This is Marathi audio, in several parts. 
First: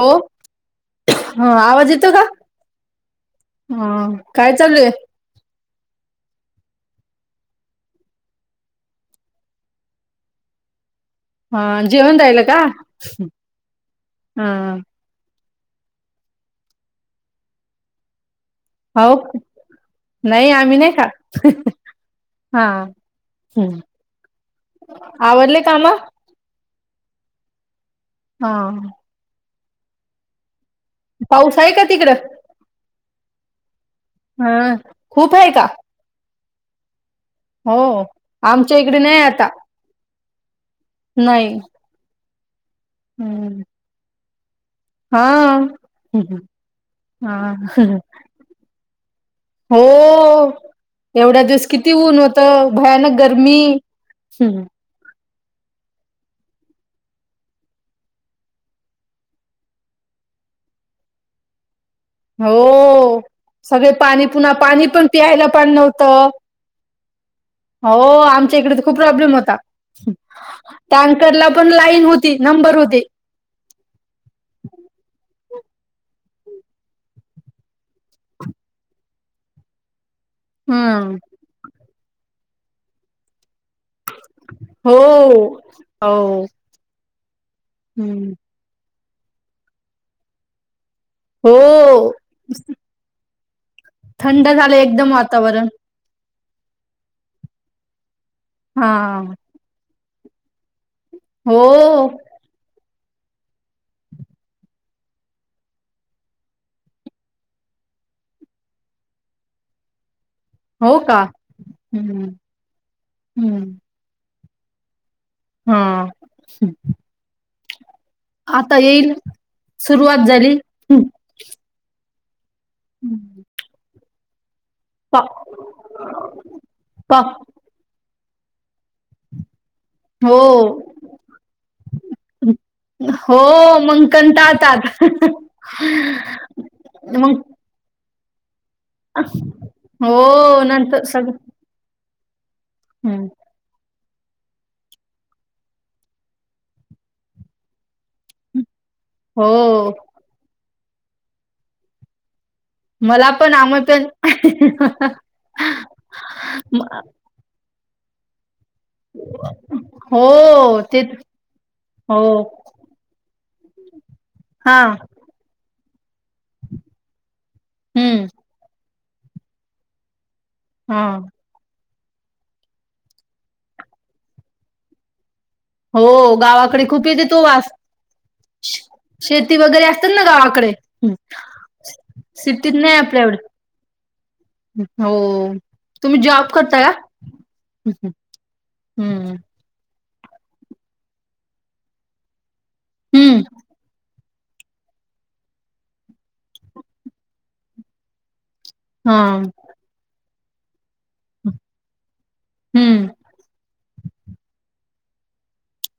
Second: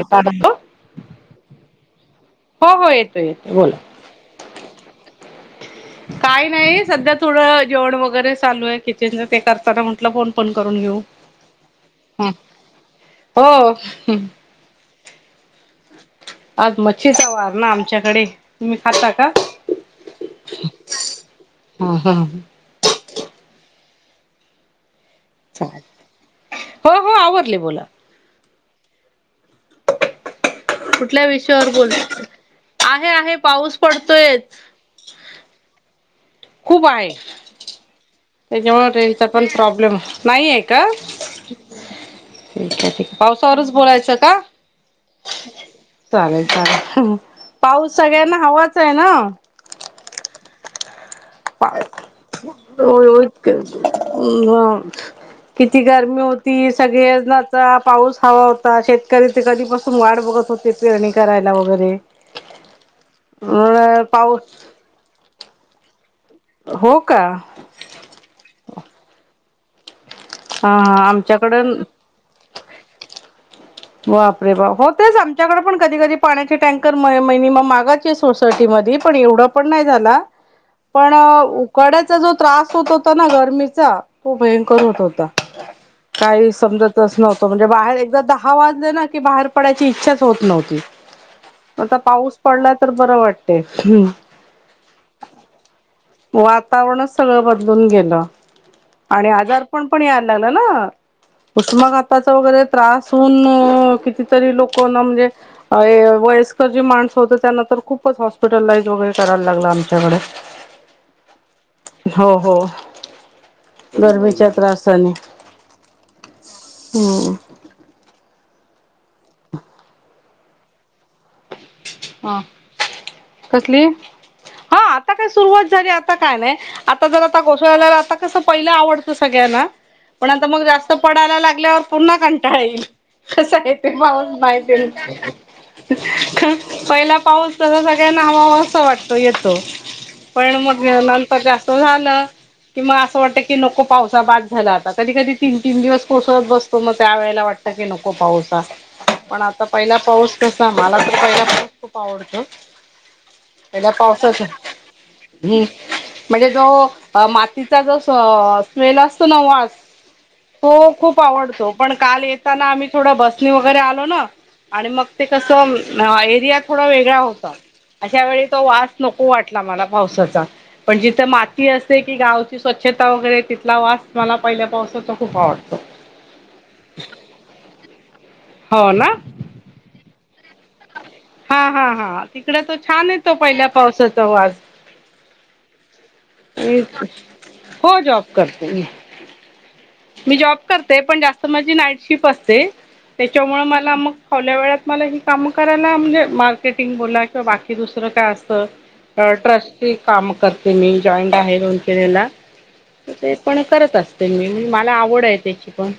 हो आवाज येतो का? हो येतो येतो बोला हम्म. काय चालूये काय नाइ सध्या थोडं जेवण वगरे चालूये किचनच ते करताना म्हटलं फोन पण करून घेऊ. हा जेवण हा [unintelligible] का? हो हा. आज मच्छीचा वार ना आमच्याकडे तुम्ही खाता हो का नाइ आम्ही नाइ खात हा. हम्म आवरले चालेल कामं हो हो आवरले बोला. हा. कुठल्या पाऊस विषयावर आहे का तिकडं बोलू आहे आहे पाऊस पडतोय हां खूप हाय का? खूप आहे हो आमच्या तेच्यामुळे इकडे नाही रेजचा पण आता प्रॉब्लेम नाहीय का नाही हम्म. पावसावरच बोलायचं का? हा चालेल चालेल हा पाऊस सगळ्यांना हवाच हाय हं. हो. एवढ्या दिवस किती ऊन होतं भयानक गरमी [unintelligible] किती गरमी होती सगळेनाचा पाऊस हवा होता शेतकरी ते कधीपासून वाट बघत होत ते पेरणी करायला वगरे हो सगळे पाणी पाऊस पुन्हा पाणी पण प्यायला पण नव्हतं. हो का? हो आमच्या इकडचं खूप प्रॉब्लेम होता हा हा टँकरला पण आमच्याकडं लाईन हुतं ती नंबर होती वापरे बा हो तेच आमच्याकडे पण कधी कधी पाण्याचे टँकर मिनिमम मागच सोसायटी मध्ये पण एवढं पण नाही झाला हम्म. पणं उकड्यांचा जो त्रास होतं होतां नां गरमीचा खूप भयंकर हो. होतं होता हो. कांहीं समजतं नव्हतं म्हणजे बाहेर एकदा हम्म. दहा वाजले नां की बाहेर पडायची इच्छांच होतं नव्हती हो आता पाऊस पडला तरं बरं वाटतं थंड झालं एकदंम वातांवरण वातांवरणचं सगळं बदलूंन गेलं हा आणि आजार उंन पणं या लागलं न हो. उष्घाताचा त्रास सून कितीतरी लोकं म्हणजे अ वयस्कर जी माणसं होत त्यांना तरं खूपच हॉस्पिटलाइज वगैरे करायलां लागलं आमच्यांकडे हो कां ह, ह गर्मीच्या त्रासानी हां ह हो आता येईल सुरुवांत झालीं हां कसली हा आता पा कायं सुरुवांत झालीं आता कायं नाही आता पा जर आता कोसळल्याला आता कसं पहिलं आवडतं सगळ्यांना पणं हो आता मगं जास्तं पडायला लागल्यांवर पुन्हां कंटाळां येईल हो कसा आहे ते मग पाऊस माहिती कंटाळतात. पहिला मग पाऊस तसं सगळ्यां हवा हवासा वाटतं तो येतो पणं हो मगं सगळं नंतर जास्तं झाला की मगं असं हं. वाटतें की की नको पावसां बाद झाल्या आता कधीं, कधीं तीनं तीनं दिवस कोसळतो बसतो मगं त्यां वेळेला असं वाटत की नको पाऊस असा पणं हो आता पहिला पाऊस कसा मला तरं पहिला पाऊस खूप आवडतो मला पण आम्ही पहिल्या पावसाचं पण हम्मं म्हणजे जो मातिचां जो स्मेल असतों नां वांस हो खूप आवडतो पणं हो काल येताना आम्हीं थोड्या बसनी वगैरें आलों नां हा आणि मगं ते कसं एरियात थोडा वेगळा होता अशा हम्म वेळी तो वास नको वाटला मला पावसाचा पणं हा जिथे मा ती असते कीं गावची स्वच्छता वगैरें तिथला वांस मला पहिल्यां पावसाचा खूप आवडतो हो गावाकडे खूप येते तो वास हो ना शेत शेती वगैरे असतील नां गावांकडे हां, हां, हां तिकडं तो छान आपल्या येतो एवढे पहिल्या पावसाचा वांस हो तुम्हीं जॉब करतां कां हो जॉब करते मी हम्मं मी जॉब करते पणं जास्तं माझी नाईट शिफ्ट असते हम्म त्यांच्यामुळे मला मगं फावल्या वेळांत मला ही काम करायला म्हणजे मार्केटिंग बोला किंवा बाकी दुसरं कायं असतं हा ट्रस्टचे कामं करते मी जॉइंट आहे दोन केलेला हम्म ते पणं करत असते मी मला आवड आहे त्याची पण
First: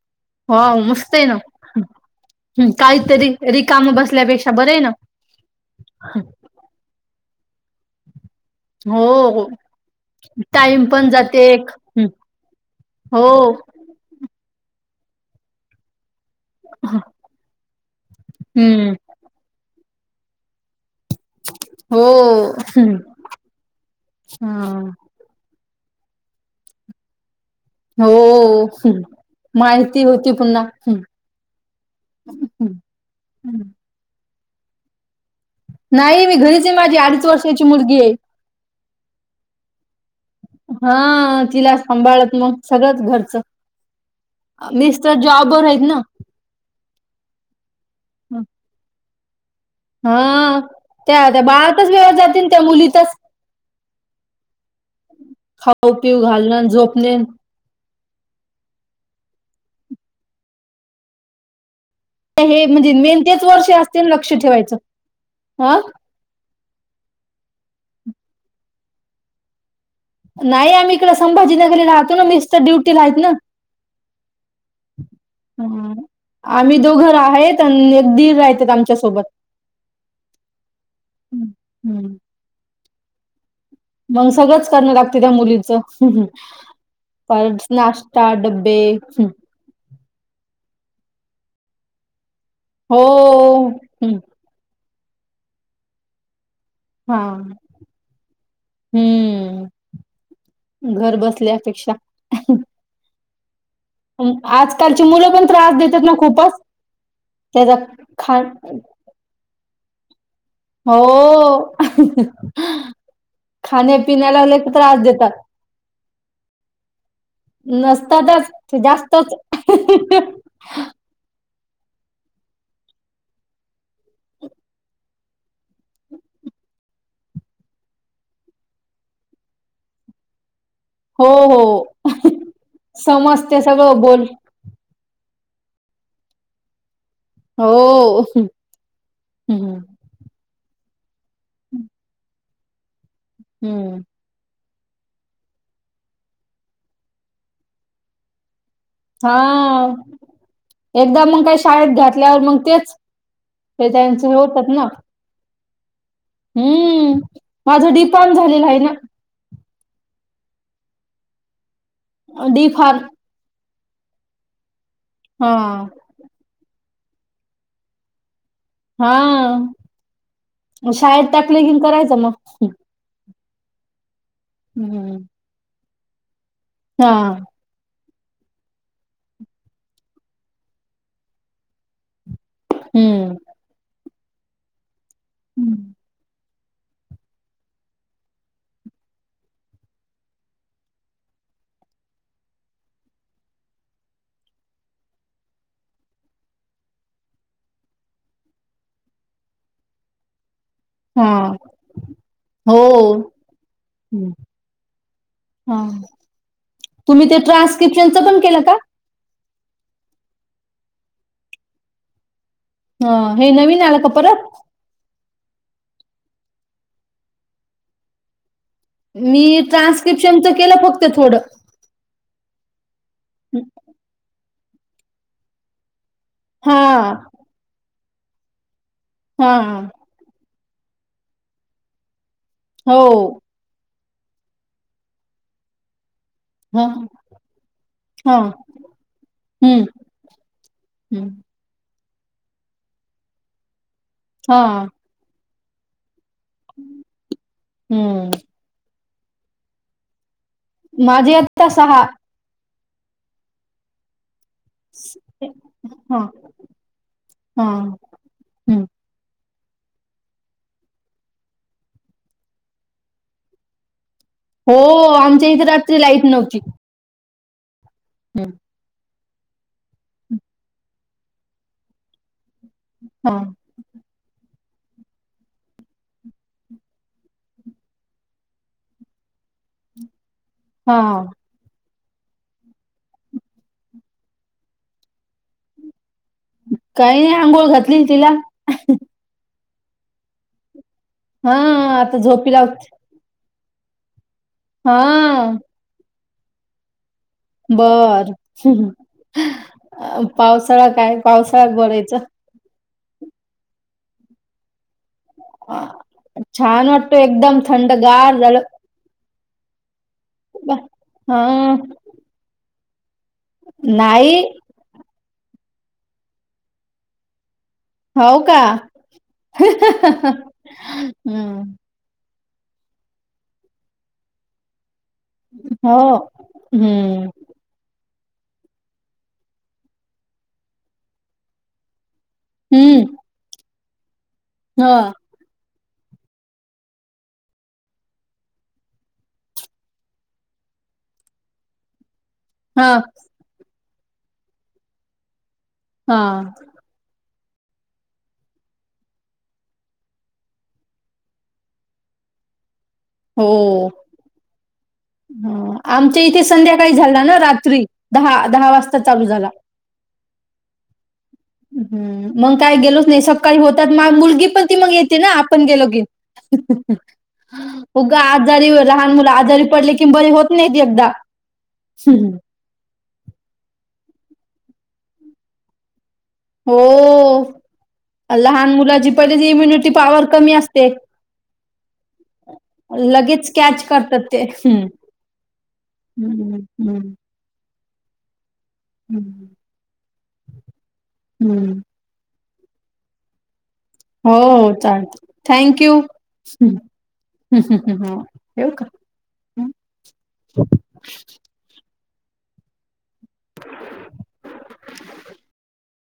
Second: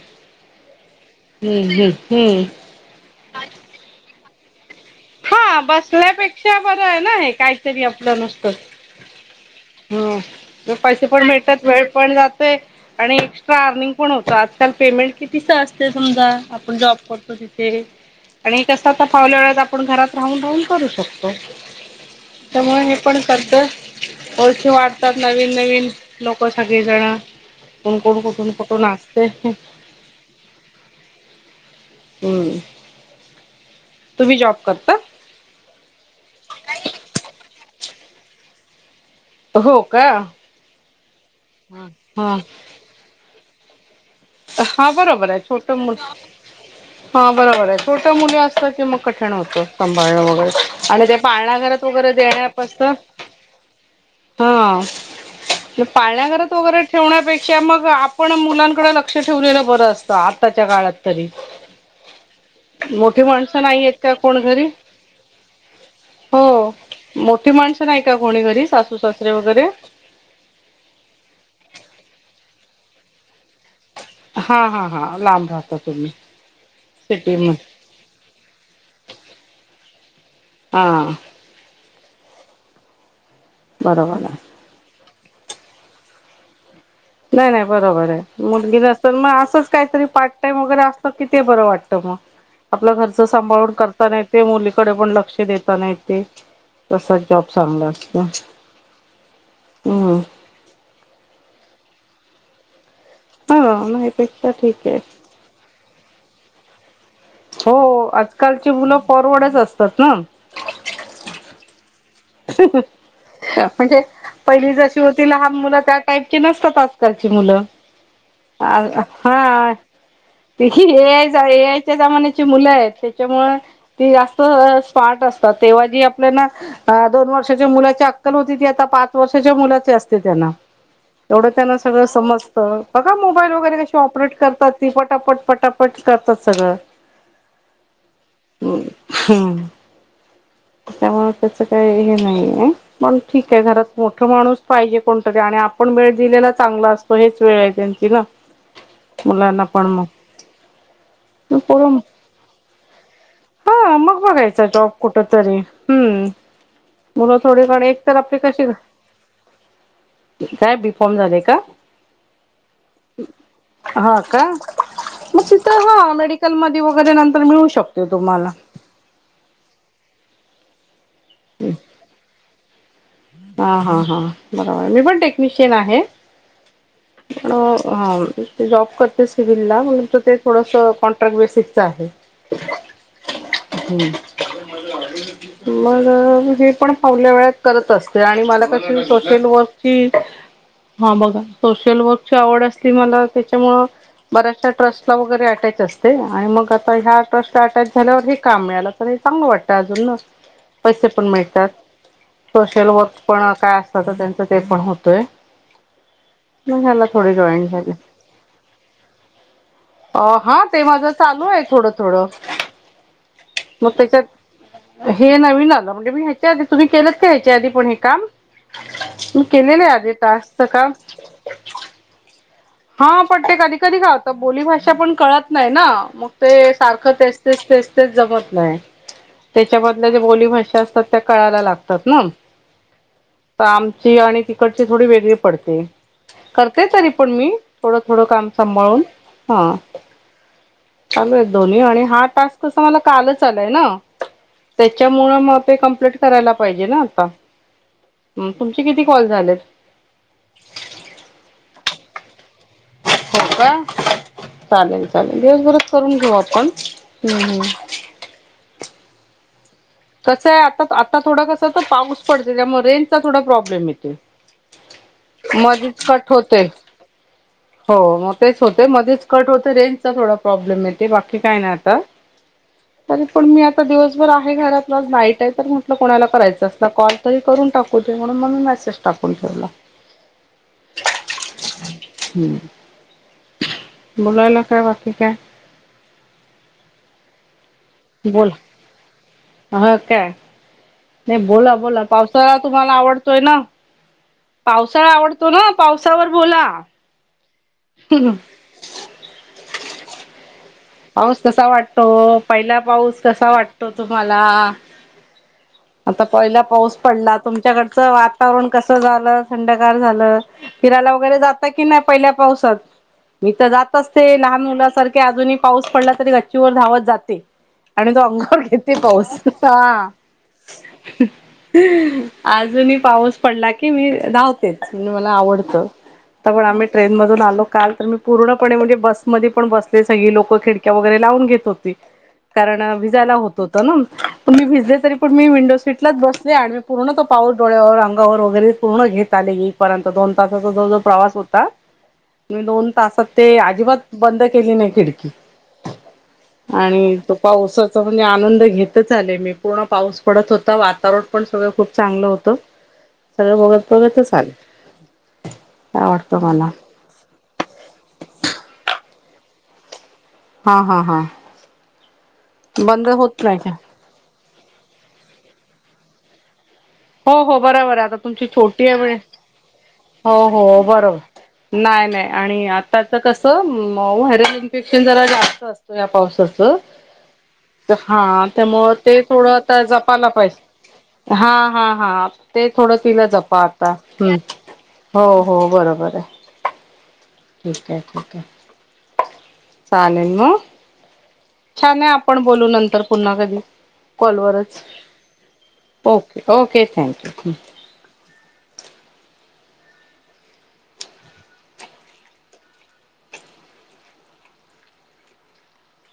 हा मस्त हे ना हम्म हम्म हम्म काहीतरी रिकाम बसल्यापेक्षा बर हे ना हा बसल्यापेक्षा बरं आहे ना हे काहीतरी आपलं नुसतं हो, हो ह म टाइम पैसे पण जाते मिेळतात एक वेळ पण जाते आणि हो एक्स्ट्रा अर्निंग कोण होत आजकाल पेमेंट कितीच असते समजा आपण जॉब करतो तिथे आणि कसं हम्म तर फावल्या वेळेस आपणं घरांत राहून राहून करूं शकतो हो ह त्यामुळें हे पणं करते ओळखी वाढतात नवीन, नवीन लोकं सगळीजणं कोणकोण कुंठून, कुंठून असतें ती होती पुन्हां हं हम्मं नाही तुम्हीं जॉब करतां नाहीं मी घरीचं आहे. माझी अडीच वर्षांची मुलगी आहे. हो कां. हां तिला सांभाळत मगं सगळंच घरचं हा नीस्त बरोबर आहे जॉब छोट आहेत मुल ना. हा बरोबर आहे छोट मुली असतात की मग कठीण होत. सांभाळण वगैरे हा आणि ते त्या त्या पाळणाघरात बाळातच वेळ वगैरे जाते न त्या देण्यापस्त मुलीतच हा खाऊ पिऊ पाळण्याघरात घालण वगैरे झोपणे ठेवण्यापेक्षा च्या मग आपण मुलांकडे लक्ष ठेवलेलं बरं असतं. आताच्या काळात तरी. हे म्हणजे मेन मोठी तेच माणसं वर्ष नाहीत हेत असते ना का लक्ष कोनी घरी. ठेवायचं. ह हो मोठी माणसं नाही का कोणी घरी सासू सासरे वगैरे नाही आम्ही इकड संभाजीनगर राहतो ना मिस्टर ड्युटी आहेत ना. हा हा हा लांब राहता तुम्ही. आम्ही दोघर सिटी आहेत मध्ये आणि एक दीर राहत आमच्या सोबत. हा. हम्म. बरोबर मग आहे सगळंच करणं लागत त्या मुलीच नाही नाही बरोबर आहे. मुलगी नसत मग असंच काहीतरी पाठ वगरे असत की ते बर वाटत मग आपलं हो घरचं सांभाळून हं, करताना येते मुलीकडे पण लक्ष देताना येते. तसाच जॉब हां. चांगला असतो हम्म. हम्म. घर बसल्यापेक्षा हा नाहीपेक्षा ठीक आहे आजकालची मुलं पण त्रास देतात ना खूपच हो त्याचा खा आजकालची मुलं फॉरवर्डच असतात ना. हो. म्हणजे खाण्यापिण्याला लई पहिली त्रास जशी होती देतात. लहान मुलं त्या टाईपची नसतात आजकालची मुलं. नसतातच ते अ जास्तच हाच [unintelligible] या जमान्याची मुलं आहेत त्याच्यामुळे ती जास्त स्मार्ट असतात तेव्हा जी आपल्याला अ दोन वर्षाच्या मुलाची अक्कल होती ती आता पाच वर्षाच्या मुलाची असते त्यांना हो, एवढं त्यांना हो. सगळं समजतं बघा मोबाईल समजते वगैरे कशी सगळं बोल ऑपरेट करतात. ती पटापट पटापट करतात सगळं. हो. त्यामुळे त्याच काही हे नाहीे पण ठीक आहे घरात मोठ मोठ माणूस पाहिजे कोणतरी आणि आपण वेळ दिलेला चांगला असतो, हेच वेळ आहे त्यांची ना हा. मुलांना पण मग एकदा मग काही शाळेत पोर घातल्यावर मग तेच हे हा मग त्यांच बघायचा होतत ना. जॉब कुठ तरी हम्म हम्म. मुलं थोडीकडे माझं एक डी तर फार्म आपली कशी झालेलं आहे ना. काय बिफॉर्म झालेय का. डीफॉर्म. हा का बस इथ हा मेडी हटल मध्ये वगैरे नंतर मिळू शकते तुम्हाला हा शाळेत त्याकले किन करायचं मग हा हा हा बरोबर मी हम्म. पण टेक्निशियन आहे. हा ते जॉब करते सिविलला म्हणून तर ते थोडंसं कॉन्ट्रॅक्ट बेसिकचं आहे. ह. हम्म. हम्म. मग हे पण पावल्या वेळात करत असते आणि मला कशी सोशल वर्कची हा बघा सोशल वर्कची आवड असली मला त्याच्यामुळं बऱ्याचशा ट्रस्टला वगैरे अटॅच असते आणि मग आता ह्या ट्रस्टला अटॅच झाल्यावरही काम मिळालं. हे चांगल वाटतं अजून ना [unintelligible] पैसे पण मिळतात हो सोशल वर्क पण काय असतात तर त्यांच ते पण होतोय हा [inaudible] म झाला तुम्ही थोडे ते जॉइंट झाग ट्रान्स्क्रिप्शनच पण केलं का अ हा ते माझं चालू आहे थोडं थोडं ह हे नवीन मग आला का त्याच्यात परत हे नवीन आलं म्हणजे मी ह्याच्या आधी तुम्ही केलंत का ह्याच्या आधी पण हे काम त मी केलेल आहे आधि ट्रान्स्क्रिप्शनच टास्क च केलं काम फक्त थोडं हा पटते कधी कधी का तर बोली भााषा पण कळत नाही ना मग ते हा सारखं ते तेच तेच जमत नाही हा त्याच्यामध्ये आपल्या ज्या बोलीभ भाषा असतात त्या कळायला लागतात ना [inaudible] हो [unintelligible] तर आमची आणि तिकडची थोडी वेगळी पडते ह करते तरी पण मी थोडं थोडं हा काम सांभाळून हा हम्म चालू हम्म एक [unintelligible] दोन्ही आणि हा टास्क तस मला कालच आलाय ना हा [unintelligible] त्याच्यामुळे मग ते कंप्लीट करायला पाहिजे ना आता हम्म तुमचे किती कॉल झालेत माझे आता सहा [unintelligible] हो का चालेल चालेल दिवसभरात करून हा घेऊ आपण हम्म हम्म. हा हम्म कसं आहे आता आता थोडं कसं तर पाऊस पडत त्यामुळे रेनचा थोडा प्रॉब्लेम येते हो आमच्या इथे रात्री लाईट नव्हती होते. हो मग तेच होते मध्येच कट होते रेंजचा थोडा प्रॉब्लेम येते बाकी काय नाही आता तरी हा पण मी आ [unintelligible] आता दिवसभर आहे घरातलाज नाईट आहे तर म्हटलं कोणाला करायचं असत कॉल तरी करून टाकू दे म्हणून मग मी मेसेज [unintelligible] टाकून ठेवला [unintelligible] हा हम् बलायलाके बाकी का काही नाही अंघोळ खात बोोल हा काय [unintelligible] नाही बोला हां, बोला आता झोपी पावसाळा लाव तुम्हाला आवडतोय ना पावसाळा आवडतो हां, ना पावसावर बोला बर पावसाळा काय पाऊस कसा पावसाळ्यात वाटतो बरायचं [unintelligible] पहिला पाऊस कसा वाटतो तुम्हाला अ, आता पहिला छान पाऊस वाटतं पडला एकदम तुमच्याकडचं थंडगार झालं. वातावरण कस झालं थंडकार झालं वाह! फिरायला वगैरे जात हां, की नाही पहिल्या पावसात मी तर जात असते नाही. लहान मुलासारखे अजूनही पाऊस डला तरी गच्चीवर धावत जाते आणि तो हो अंग का? किे पाोस ह हं, अजूनही पाऊस पडला की मी धावतो [unintelligible] मला आवडत हो. तर पण आम्ही ट्रेन हं, मधून आलो काल तर मी पूर्णपणे म्हणजे बसमध्ये पण बसले सगळी लोक खिडक्या वगैरे लावून घेत होती कारण हं. भिजायला होत होत ना तुम्ही भिजले हां, तरी पण मी विंडो सीटलाच बसले आणि मी पूर्ण तो पाऊस डोळ्यावर अंगावर वगैरे पूर्ण घेत आले र्यंत दोन तासाचा जो जो प्रवास होता [unintelligible] [unintelligible] [unintelligible] [unintelligible] [unintelligible] म दोन तासात ते अजिबात बंद केली नाही खिडकी हा आणि तो पावसाचा म्हणजे आनंद घेतच आले मी पूर्ण पाऊस पडत होता वातावरण पण सगळं खूप चांगलं होतं [unintelligible] [unintelligible] सगळं हो बघत बघतच आले काय आमच्या वाटतं इथे मला संध्याकाळी झाला ना रात्री दहा दहा वाजता चालू झाला. हा हा हा! हम् मग काय गेलोच बंद नाही होत सकाळी का होतात मग मुलगी पण ती मग येते ना आपण गेलो की. [unintelligible] हो हो बरोबर आहे. उग आता तुमची आजारी छोटी आहे लहान म्हणे मुलं आजारी पडली कि बरी होत नाहीत एकदा. नाय नाय आणि आ त्याच कसं मऊ व्हायरल इन्फेक्शन जरा जास्त असत या पाऊसा हो च लहान त्यामुळ मुलाची ते पहिलेच थोडं आता इम्युनिटी पॉवर जपायला कमी पाहिजे. असते. हा हा हा! ते थोडं तिला लगेच जपा कॅच आता करतात हम्म ते. हो हो बरोबरय. हम्म हम्म! ठीकाय ठीक हाय! हम्म! आपण बोलू नंतर पुन्हा कधी. हो हो कॉलवरच चालतंय thank you! Okay okay thank you हा ठेऊ का?